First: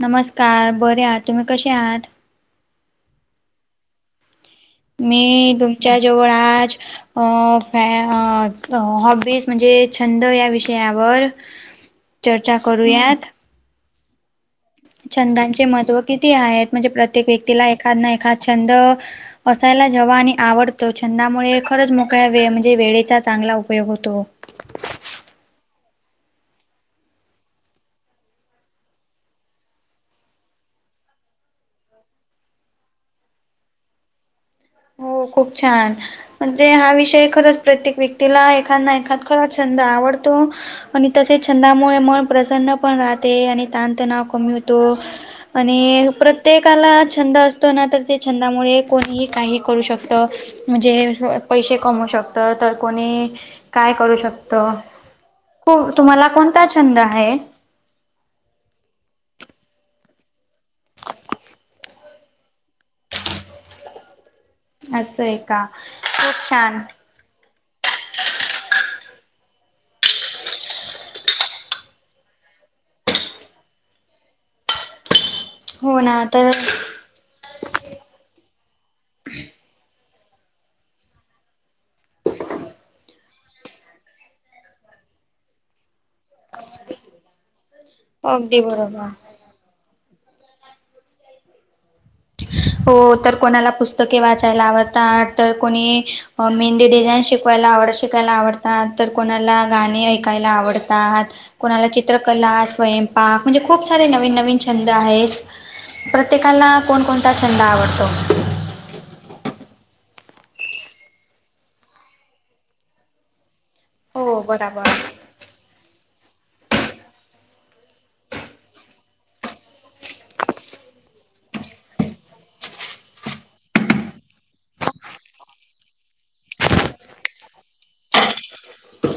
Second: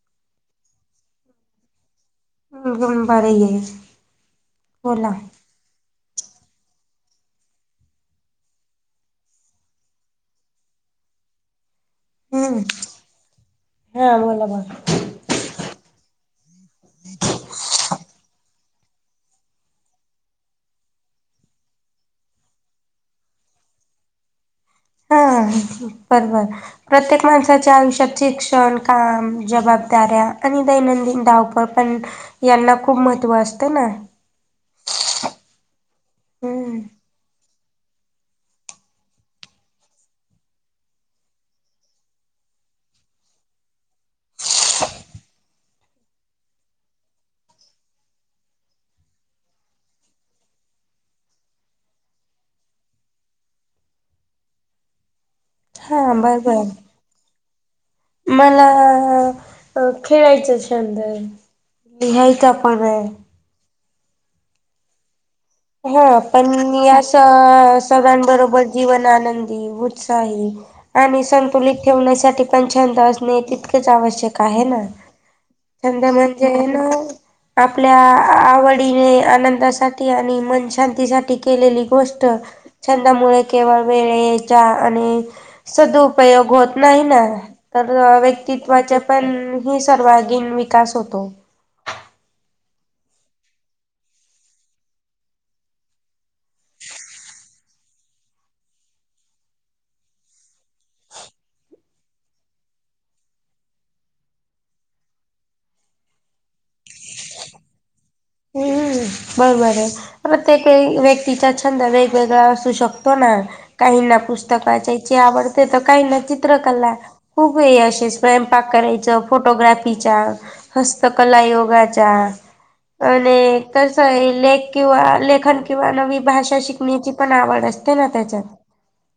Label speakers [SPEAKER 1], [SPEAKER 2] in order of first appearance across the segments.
[SPEAKER 1] नमस्कांर बरं आंत तुम्हीं कसे आहांत
[SPEAKER 2] मलंग पारं आहे
[SPEAKER 1] मी तुमच्यां जवळं आंज अं फ हॉबीज म्हणजे छंद यां विषयांवर
[SPEAKER 2] [unintelligible]
[SPEAKER 1] चर्चा करुयांत
[SPEAKER 2] हां बोलां बरं
[SPEAKER 1] छंदांचे महत्त्व किती आहेतं म्हणजे प्रत्येक व्यक्तीला एखादं नां एखादं छंद असायंला जेव्हां आणि आवडतो छंदामुळे खरंच मोकळ्या वे म्हणजे वेळेचा चांगला उपयोग होतो
[SPEAKER 2] हां बरं बरं प्रत्येक माणसांच्या आयुष्यांत शिक्षणं कामं जबांबदाऱ्या आणि दैनंदिन धांव पणं यांना खूंप महत्त्व असते नां
[SPEAKER 1] हो खूंप छान म्हणजे
[SPEAKER 2] हम्म.
[SPEAKER 1] हां विषय खरंच प्रत्येक व्यक्तीला एखांदा एखं खरंच छंद आवडतो आणि तसेच छंदामुळे मनं प्रसन्न पणं राहते आणि ताणतणांव कमी होतो आणि प्रत्येकांला छंद असतो नां तरं ते छंदामुळे कोणी कांहीं करूं शकतं म्हणजे पैसे कमवूं शकतं तरं कोणी कायं करूं शकतो
[SPEAKER 2] हा
[SPEAKER 1] तुम्हांला कोणंता छंद आहे
[SPEAKER 2] मलां खेळांयच छंद आहे लिहांयचा पणं आहॆ
[SPEAKER 1] असं आहे का?
[SPEAKER 2] हो
[SPEAKER 1] खूप
[SPEAKER 2] पणं
[SPEAKER 1] छान.
[SPEAKER 2] मी असं सगळ्यांबरोबर जीवन आनंदी उत्साही आणि संतुलित ठेवण्यांसाठी पणं छंद असणे तितकंच आवश्यक आहे नां
[SPEAKER 1] हो
[SPEAKER 2] छंद
[SPEAKER 1] ना
[SPEAKER 2] म्हणजे
[SPEAKER 1] तर
[SPEAKER 2] नां आपल्या आवडीने आनंदासाठी आणि मनशांती सांठी केलेली गोष्ट छंदामुळे केवळं वेळे यांच्या आणि संदुपयोग होतं नाहीं नां तरं
[SPEAKER 1] अगदी
[SPEAKER 2] व्यक्तित्वांचा
[SPEAKER 1] बरोबर.
[SPEAKER 2] पणं ही सर्वागीण विकांस होतो [inaudible] [unintelligible]
[SPEAKER 1] हो तरं कोणांला पुस्तके वाचांयला आवडतांत तरं कोणी मेहंदी डिझाईन शिक पलां आवडतांत शिकायला आवडतांत तरं कोणांला गाणी ऐकायला आवडतांत कोणांला चित्रकला स्वयंपाक म्हणजे खूंप सारे नवीन नवीन छंद आहेतं प्रत्येकांला कोणकोणतां छंद आवडतो
[SPEAKER 2] हम्म बरोबर ए... प्रत्येकवेळी व्यक्तीचा छंद वेगवेगळा असू शकतो ना? काहीनां
[SPEAKER 1] हो
[SPEAKER 2] पुस्तक
[SPEAKER 1] बराबर.
[SPEAKER 2] वाचयचे आवडते तर... काहींना चित्रकला खूप हे अअशे... स्वयंपाक करायचं... फोटोग्राफीचा हस्तकला योगाच्या... आणि कसं ए... लेख किंवा लेखन किंवा नवी भाषा शिकण्याची पण आवड असते ना त्याच्यात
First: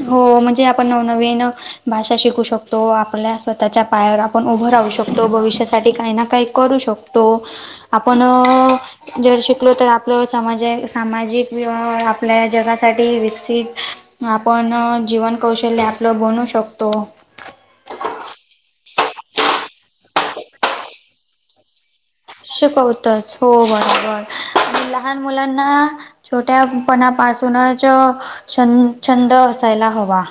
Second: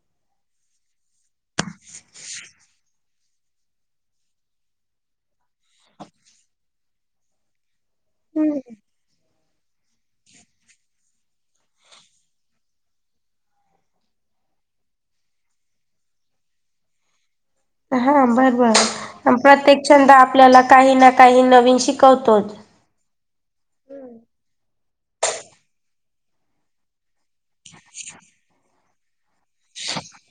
[SPEAKER 1] हो... म्हणजे आपण नवनवीन... भाषा शिकू शकतो आपल्या स्वतःच्या पायावर आपण उभं राहू शकतो... भविष्यासाठी काही ना काही करू शकतो... आपण
[SPEAKER 2] [inaudible]
[SPEAKER 1] जर शिकलो तर आपलं समाज... ए... सामाजिक... [unintelligible] आपल्या जगासाठी विकसित आपण... जीवन कौशल्य आपलं बनू शकतो
[SPEAKER 2] हा बरबर... प्रत्येक छंद आपल्याला काही ना काही नवीन शिकवतोच
[SPEAKER 1] शिकवतच... हो बरोबर... आणि लहान मुलांना... छो छोट्यापणापासूनच... छ... छंद असायला हवा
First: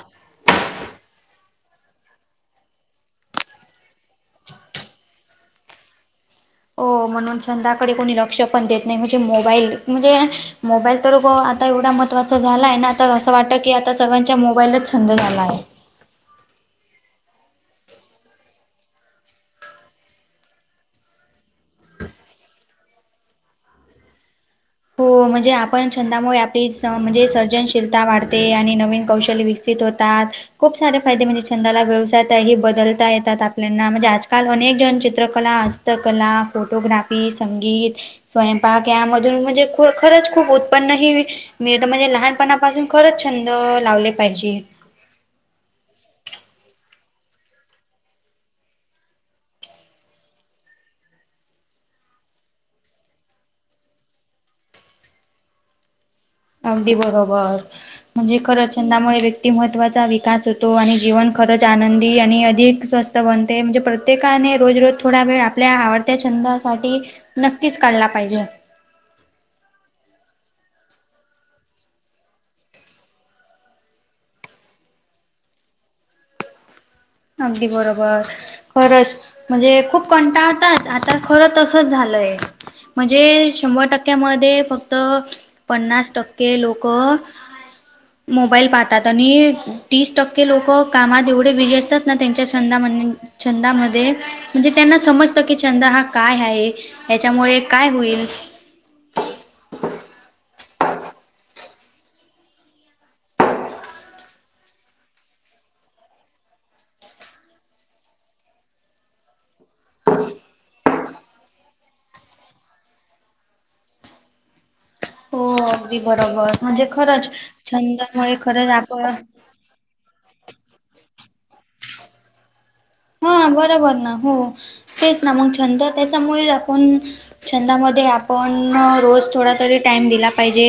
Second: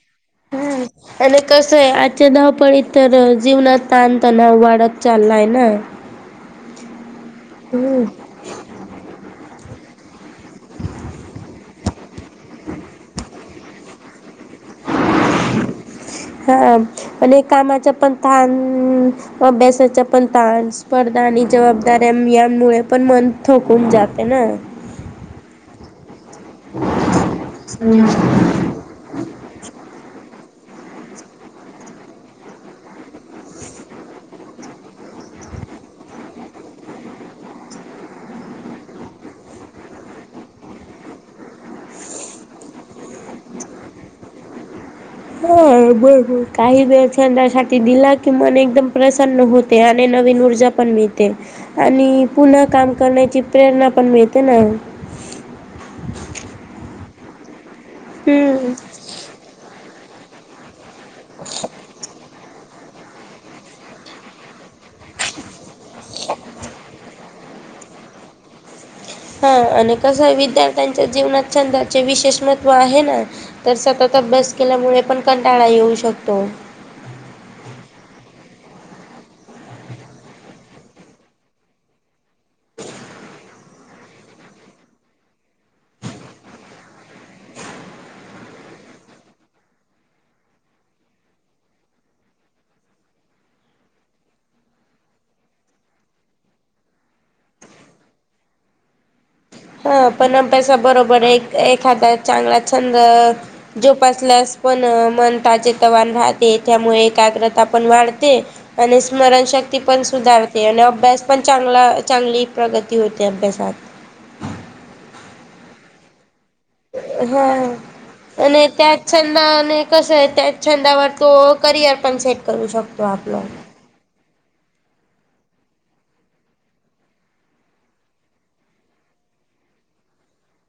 [SPEAKER 2] हम्म. आणि कसं ए... आजच्या धावपळी तर जीवनात ताणतणाव वाढत चाललाय ना?
[SPEAKER 1] हो... म्हणून छंदाकडे
[SPEAKER 2] हम्म.
[SPEAKER 1] कोणी लक्ष पण देत नाही... म्हणजे मोबाईल... म्हणजे... मोबाईल तर हो... आता एवढा महत्त्वाचा झालाय ना तर असं वाटतं की... आता सर्वांच्या मोबाईलच छंद झाला आहे.
[SPEAKER 2] हा... आणि कामाचा पण ताण अभ्यासाच्या पण ताण... स्पर्धा आणि जबाबदाऱ्या... यांमुळे पण मन थोकून जाते ना
[SPEAKER 1] हो म्हणजे... आपण छंदामुळे आपली... म्हणजे सर्जनशीलता वाढते... आणि नवीन कौशल्य विक सित होतात खूप सारे फायदे म्हणजे छंदाला व्यवसायतही बदलता येतात आपल्यांना... म्हणजे आजकाल अनेक जण चित्रकला अस -स्त कला, फोटोग्राफी, संगीत, स्वयंपाक यामधून म्हणजे खरंच खूप उत्पन्नही मी तर म्हणेन... लहानपणापासून खरंच... छंद लावले पाहिजे.
[SPEAKER 2] हा बरोबर... काही वेळ छंदासाठी दिला की मन एकदम प्रसन्न होते आणि नवीन ऊर्जा पण मिळते आणि पुन्हा काम करण्याची प्रेरणा पण मिळते ना
[SPEAKER 1] अगदी बरोबर... म्हणजे
[SPEAKER 2] हम्म
[SPEAKER 1] खरंच छंदामुळे व्यक्तीमत्त्वाचा विकास होतो आणि जीवन खरंच आनंदी आणि अधिक स्वस्थ बनते... म्हणजे प्रत्येकाने रोज रोज थोडा वेळ आप आपल्या आवडत्या छंदासाठी... नक्कीच काढला पाहिजे.
[SPEAKER 2] हा आणि कसं ए... विद्यार्थ्यांच्या जीवनात छंदाचे विशेष महत्त्व आहे ना तर सतत अभ्यास केल्यामुळे पण कंटाळा येऊ शकतो
[SPEAKER 1] अगदी बरोबर. खरंच म्हणजे खूप कंटाळताच... आता खरं तसंच झालंय म्हणजे... शंभर टक्क्यामध्ये फक्त पन्नास टक्के लोकं मोबाईल पाहतात, आणि तीस टक्के लोकं कामात एवढे बिजी असतात त्यांच्या छंदा.. म्हण.. छंदामध्ये म्हणजे त्यांना समजतं की छंद हा काय हाये... याच्यामुळे काय होईल
[SPEAKER 2] हं... पण तसं बरोबर हे... एक एखादा चांगला छंद जोपासल्यास पण... मन ताजेतवान राहते... त्यामुळे एकाग्रता पण वाढते आणि स्मरणशक्ती पण सुधारते आणि अभ्यास पण चांगला... चांगली प्रगती होते अभ्यासात.
[SPEAKER 1] हो अगदी बरोबर.... म्हणजे खरंच, छंदमुळे खरंच आपण
[SPEAKER 2] ने [unintelligible] कसं आहे, त्या छंदावर तो करिअर पण सेट करू शकतो आपलं.
[SPEAKER 1] हा बरोबर ना, हो तेच ना, मग छंद त्याच्यामुळे आपण- छंदामध्ये आपण रोज थोडा तरी टाइम दिला पाहिजे.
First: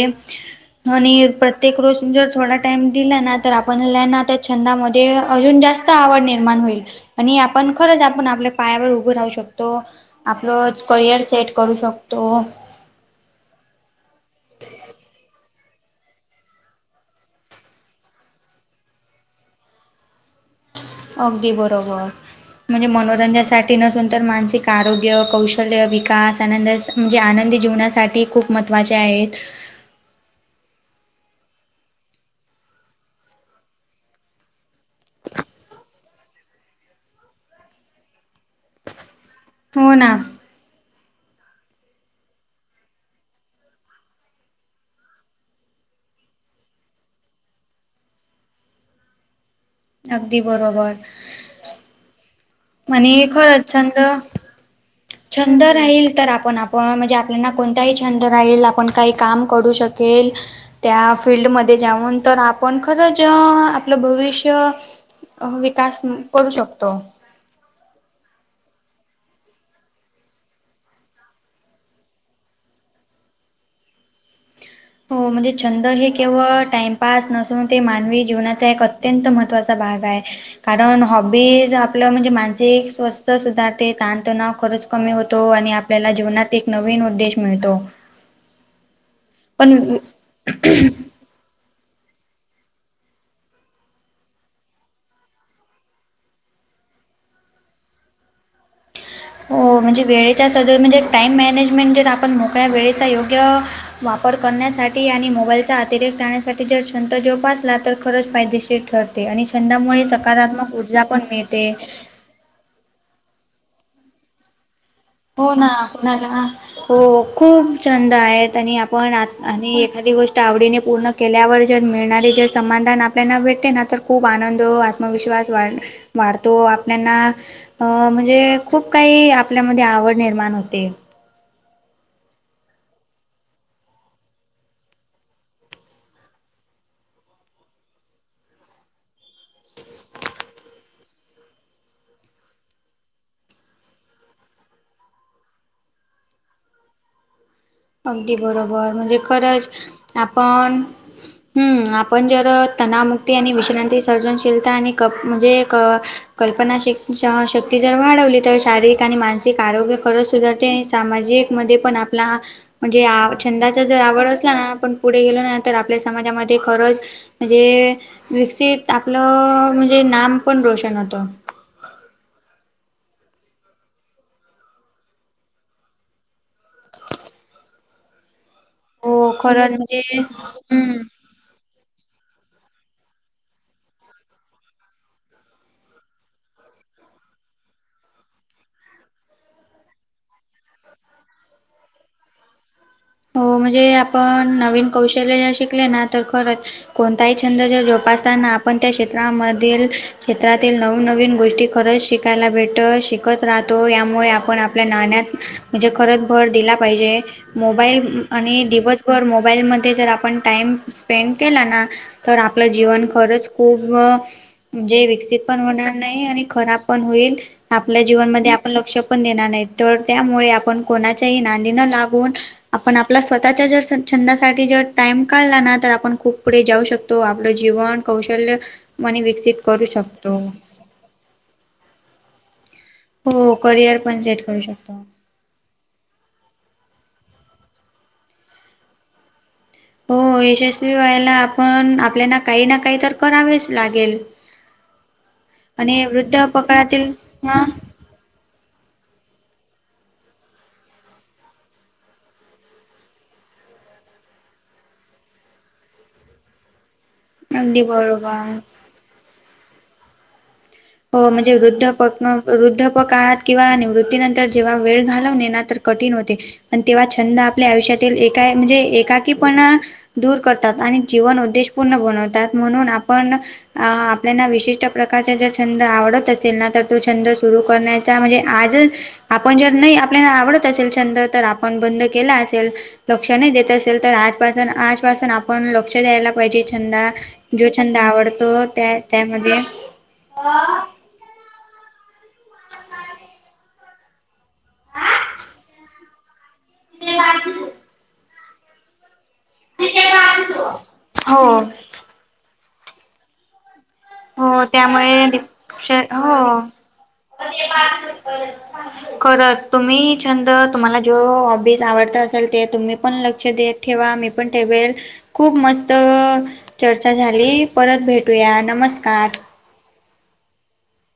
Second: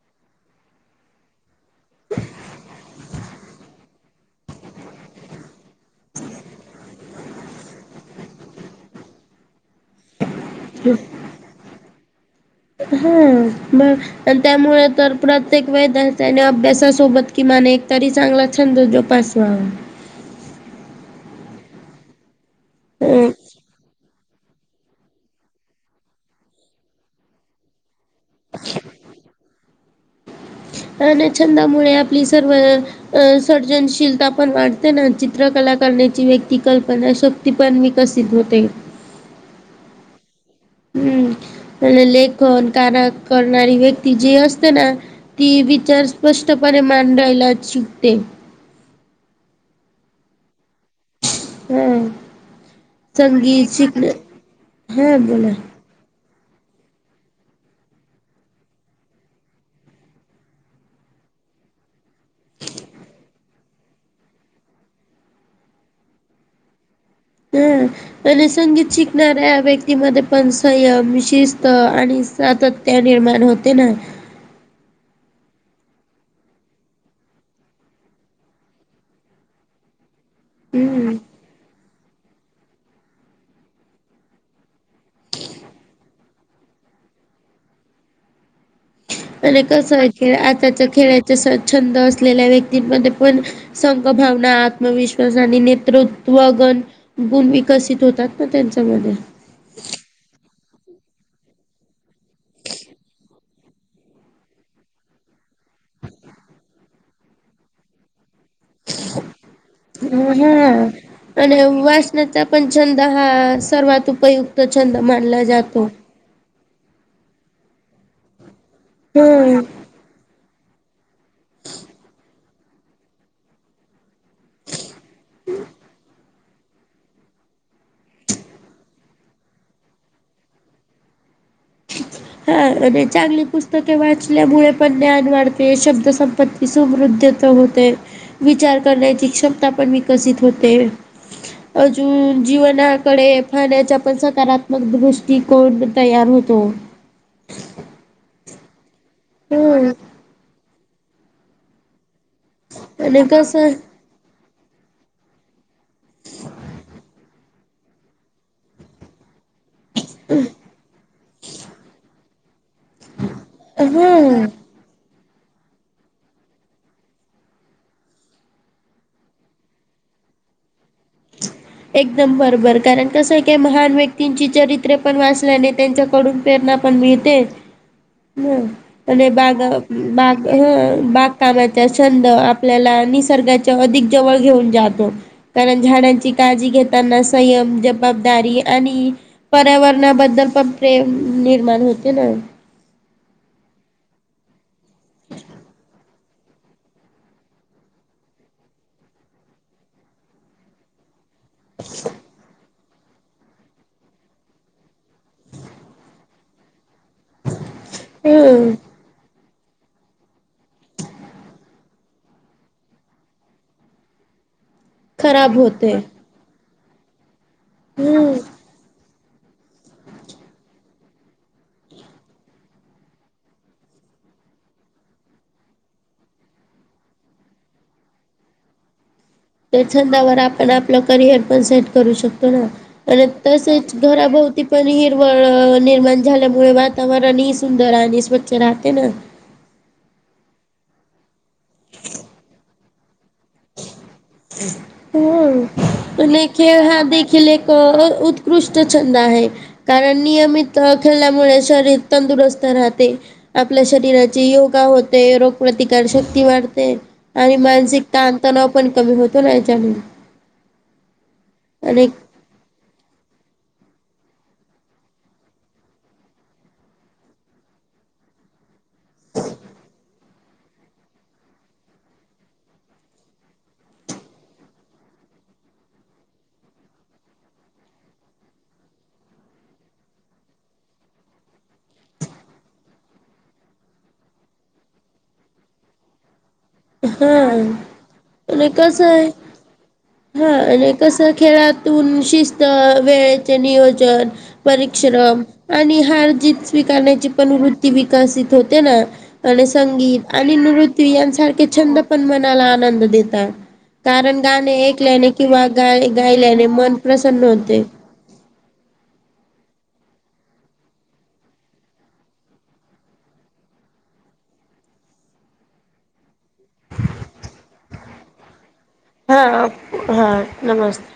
[SPEAKER 1] आणि प्रत्येक रोज जर थोडा टाइम दिला ना- तर आपणला ना, त्या छंदामध्ये अजून जास्त आवड निर्माण होईल. आणि आपण खरंच आपण आपल्या पायावर उभं राहू शकतो. आपलच करिअर सेट करू शकतो.
[SPEAKER 2] [unintelligible] अनं त्यामुळे तर, प्रत्येक विद्यार्थ्यांने अभ्यासासोबत किमान एकतरी चांगला छंद जोप- साव.
[SPEAKER 1] अगदी बरोबर, म्हणजे मनोरंजासाठी नसुन- तर मानसिक आरोग्य, कौशल्य, विकास, आनंद म्हणजे आनंदी जीवनासाठी खूप महत्त्वाचे आहेत.
[SPEAKER 2] आणि छंदामुळे आपली सर्व- अ.. सर्जनशीलता पण वाढते ना, चित्रकला करण्याची व्यक्ती कल्पनाश- क्ती पण विकसित होते.
[SPEAKER 1] हो ना.
[SPEAKER 2] हम्म, लेखन, कान करणारी व्यक्ती जी असते ना- ती विचार स्पष्टपणे मांडायला शिकते.
[SPEAKER 1] अगदी बरोबर.
[SPEAKER 2] हं,
[SPEAKER 1] आणि
[SPEAKER 2] चांगली
[SPEAKER 1] खरंच
[SPEAKER 2] शिकण-
[SPEAKER 1] छंद
[SPEAKER 2] हां बोला.
[SPEAKER 1] छंद राहील तर आपण आप- अं म्हणजे आपल्यांना कोणताही छंद राहील, आपण काही काम करू शकेल. त्या फील्ड मध्ये जाऊन तर, आपण खरंच आपलं भविष्य- अ विकास करू शकतो.
[SPEAKER 2] हं. आणि संगीत शिकणाऱ्या व्यक्तीमध्ये पण, संयम, शिस्त आणि सातत- त्य निर्माण होते ना.
[SPEAKER 1] हो, म्हणजे छंद हे केवळ टाइमपास नसून, ते मानवी जीवनाचा एक- अत्यंत महत्त्वाचा भाग आहे, कारण
[SPEAKER 2] हं.
[SPEAKER 1] हॉबीज- आपलं म्हणजे मानसिक स्वस्थ सुधारते, ताणतणाव खरंच कमी होतो आणि आपल्याला जीवनात- एक नवीन उद्देश मिळतो.
[SPEAKER 2] आणि कसं
[SPEAKER 1] पण
[SPEAKER 2] आहे, खेळ आताच्या खेळाचा छंद असलेल्या व्यक्तींमध्ये पण- संगभावना, आत्मविश्वास आणि नेतृत्वगण- गुण विकसित होतात ना, त्यांच्या मधे.
[SPEAKER 1] हो म्हणजे वेळेच्या सद म्हणजे, टाइम मॅनेजमेंट जर आपण मोकळ्या वेळेचा योग्य- वापर करण्यासाठी आणि मोबाईलचा अतिरेक्त टाळण्यासाठी, जर छंत जोपासला तर, खरंच फायदेशीर- ते ठरते आणि छंदामुळे सकारात्मक ऊर्जा पण मिळते.
[SPEAKER 2] न [unintelligible] तर पण छंद हा सर्वात उपयुक्त छंद मानला जातो.
[SPEAKER 1] ला [unintelligible] हो, खूप छंद आहेत आणि आपण आ
[SPEAKER 2] हम्म.
[SPEAKER 1] आणि एखादी गोष्ट- तर, आवडीने पूर्ण केल्यावर जर मिळणारे जर समाधान आपल्याना भेटते ना, तर- खूप आनंद, आत्मविश्वास वाढ वाढत- तो, आपल्याना अ म्हणजे खूप काही आपल्यामध्ये आवड निर्माण होते.
[SPEAKER 2] हा आणि चांगली पुस्तके वाचल्यामुळे पण ज्ञान वाढते, शब्द संपत्ती- समृद्ध होते, विचार करण्याची क्षमता पण विकसित होते. [inaudible] अजून जीवनाकडे पाहण्याच्या पण सकारात्मक दृष्टी कोण तयार हो तो.
[SPEAKER 1] अगदी बरोबर म्हणजे खरंच
[SPEAKER 2] हं
[SPEAKER 1] आपण हम् आपण जर तणामुक्ती आणि विश्रांतीस सर्जनशीलता आणि क म्हणजे क- कल्पना शक्ती जर वाढवली तर शारीरिक आणि मान मासिक आरोग्य खरंच सुधारते आणि सामाजिक मध्ये पण आपला म्हणजे आ- छंदाचा जर आवड
[SPEAKER 2] हं
[SPEAKER 1] असला ना आपण पुढे गेलो ना तर आपल्या समाजामध्ये खरंच म्हणजे विकसित आपलं म्हणजे नाम पण रोशन होतं.
[SPEAKER 2] एकदम बरोबर कारण कसं काय महान व्यक्तींची चरित्र पण वाचल्याने त्यांच्या कडून प्रेरणा पण मिळते हम्. आणि
[SPEAKER 1] हो
[SPEAKER 2] बाग
[SPEAKER 1] खरंच म्हणजे
[SPEAKER 2] -बाग हा
[SPEAKER 1] हम्म
[SPEAKER 2] बाग कामाचा छंद आपल्याला निसर्गाच्या अधिक जवळ घेऊन जातो. कारण झाडांची काळजी घेताना संयम जबाबदारी आणि पर्यावरणाबद्दल पण प्रेम निर्माण होते ना.
[SPEAKER 1] हो म्हणजे आपण नवीन कौशल्य शिकले ना तर खरं कोणताही छंद जर जोपासताना आपण त्या क्षेत्रामधील क्षेत्रातील नवनवीन गोष्टी खरंच शिकायला भेट तर शिकत राहतो यामुळे आपण आपल्या नाण्यात म्हणजे खरंच भर दिला पाहिजे. मोबाईल आणि
[SPEAKER 2] हं
[SPEAKER 1] दिवसभर मोबाईल म जर आपण टाईम स्पेंड केला ना तर आपलं जीवन खरंच खूप म्हणजे विकसित
[SPEAKER 2] खराब
[SPEAKER 1] पण
[SPEAKER 2] होते
[SPEAKER 1] होणार नाय आणि खराब पण होईल आपल्या
[SPEAKER 2] हम्म
[SPEAKER 1] जीवनमध्ये आपण लक्ष पण देणार नाही. तर त्यामुळे आपण कोणाच्याही नांदना लागून आपण आपला स्वतःच्या जर छंदासाठी जर टाइम काढला ना तर आपण खूप पुढे जाऊ शक तो. आपलं जीवन कौशल्य मनि विकसित
[SPEAKER 2] त्या
[SPEAKER 1] करू शकतो
[SPEAKER 2] छंदवर आपण आपलं करिअर पण सेट करू शकतो ना. आणि
[SPEAKER 1] हो
[SPEAKER 2] तसेच
[SPEAKER 1] करिअर पण सेट करू
[SPEAKER 2] घराभोवती पण
[SPEAKER 1] शकतो
[SPEAKER 2] हिर वळ झाल्यामुळे वातावरणही सुंदर आणि स्वच्छ राहते ना.
[SPEAKER 1] हो यशस्वी व्हायला आपण आपल्याला काही ना काही तर करावेच लागेल. आणि वृद्ध
[SPEAKER 2] नाई खेळ हा
[SPEAKER 1] पकडातील
[SPEAKER 2] देखीलील
[SPEAKER 1] हा
[SPEAKER 2] एक ऊत त्कृष्ट छंद आहे कारण नियमित खेळल्यामुळे शरीर तंदुरुस्त राहते. आपल्या शरीराची योगा होते रोग प्र्रतिकार शक्ती वाढते. आणि
[SPEAKER 1] अगदी
[SPEAKER 2] मानसिक
[SPEAKER 1] बरोबर
[SPEAKER 2] ताणतणाव पण कमी होतो ना याच्यामुळे.
[SPEAKER 1] हो म्हणजे वृद्धपकन वृद्धपकाळात किंवा निवृत्तीनंतर जेव्हा वेळ घालवणे ना तर कठीण होते. आणि तेव्हा छंद आपल्या आयुष्यातील एका म्हणजे एकाकी पणा दूर करतात आणि जीवन उद्देशपूर्ण बनवतात. म्हणून आपण आ -आपल्याना विशिष्ट प्रकारच्या ज्या छंद आवडत असेल ना तर तो छंद सुरू करण्याचा म्हणजे आज आपण जर नाई आपल्याला आवडत असेल छंद तर आपण बंद केला असेल लक्ष नाही देत असेल तर आजपासून आजपासून आपण लक्ष द्यायला पाहिजे. छंदा जो छंद आवडतो
[SPEAKER 2] आणि
[SPEAKER 1] त्या-
[SPEAKER 2] कसं आहे
[SPEAKER 1] त्यामध्ये
[SPEAKER 2] हा आणि कस खेळातून शिस्त वेळेचे नियोजन परिश्रम आणि हार जीत स्वीकारण्यांची पणं वृत्ती विकसित होते नां. आणि संगीत आणि नृत्य
[SPEAKER 1] हो
[SPEAKER 2] यांसारखे छंद पणं मनांला आनंद देतात. कारणं
[SPEAKER 1] हो
[SPEAKER 2] गाणें
[SPEAKER 1] त्यामुळे
[SPEAKER 2] ऐकल्याने किंवा
[SPEAKER 1] डिप्श
[SPEAKER 2] गाणे गाय -
[SPEAKER 1] हो
[SPEAKER 2] गायल्यांने मनं प्रसन्न होतें.
[SPEAKER 1] करतं तुम्हीं छंद तुम्हांला जो हॉबीज आवडतं असेल ते तुम्हीं पणं लक्ष देत ठेवा मी पणं ठेवेल खूंप मस्तं चर्चा झाली परतं भेटूया नमस्कांर
[SPEAKER 2] हां हां नमस्ते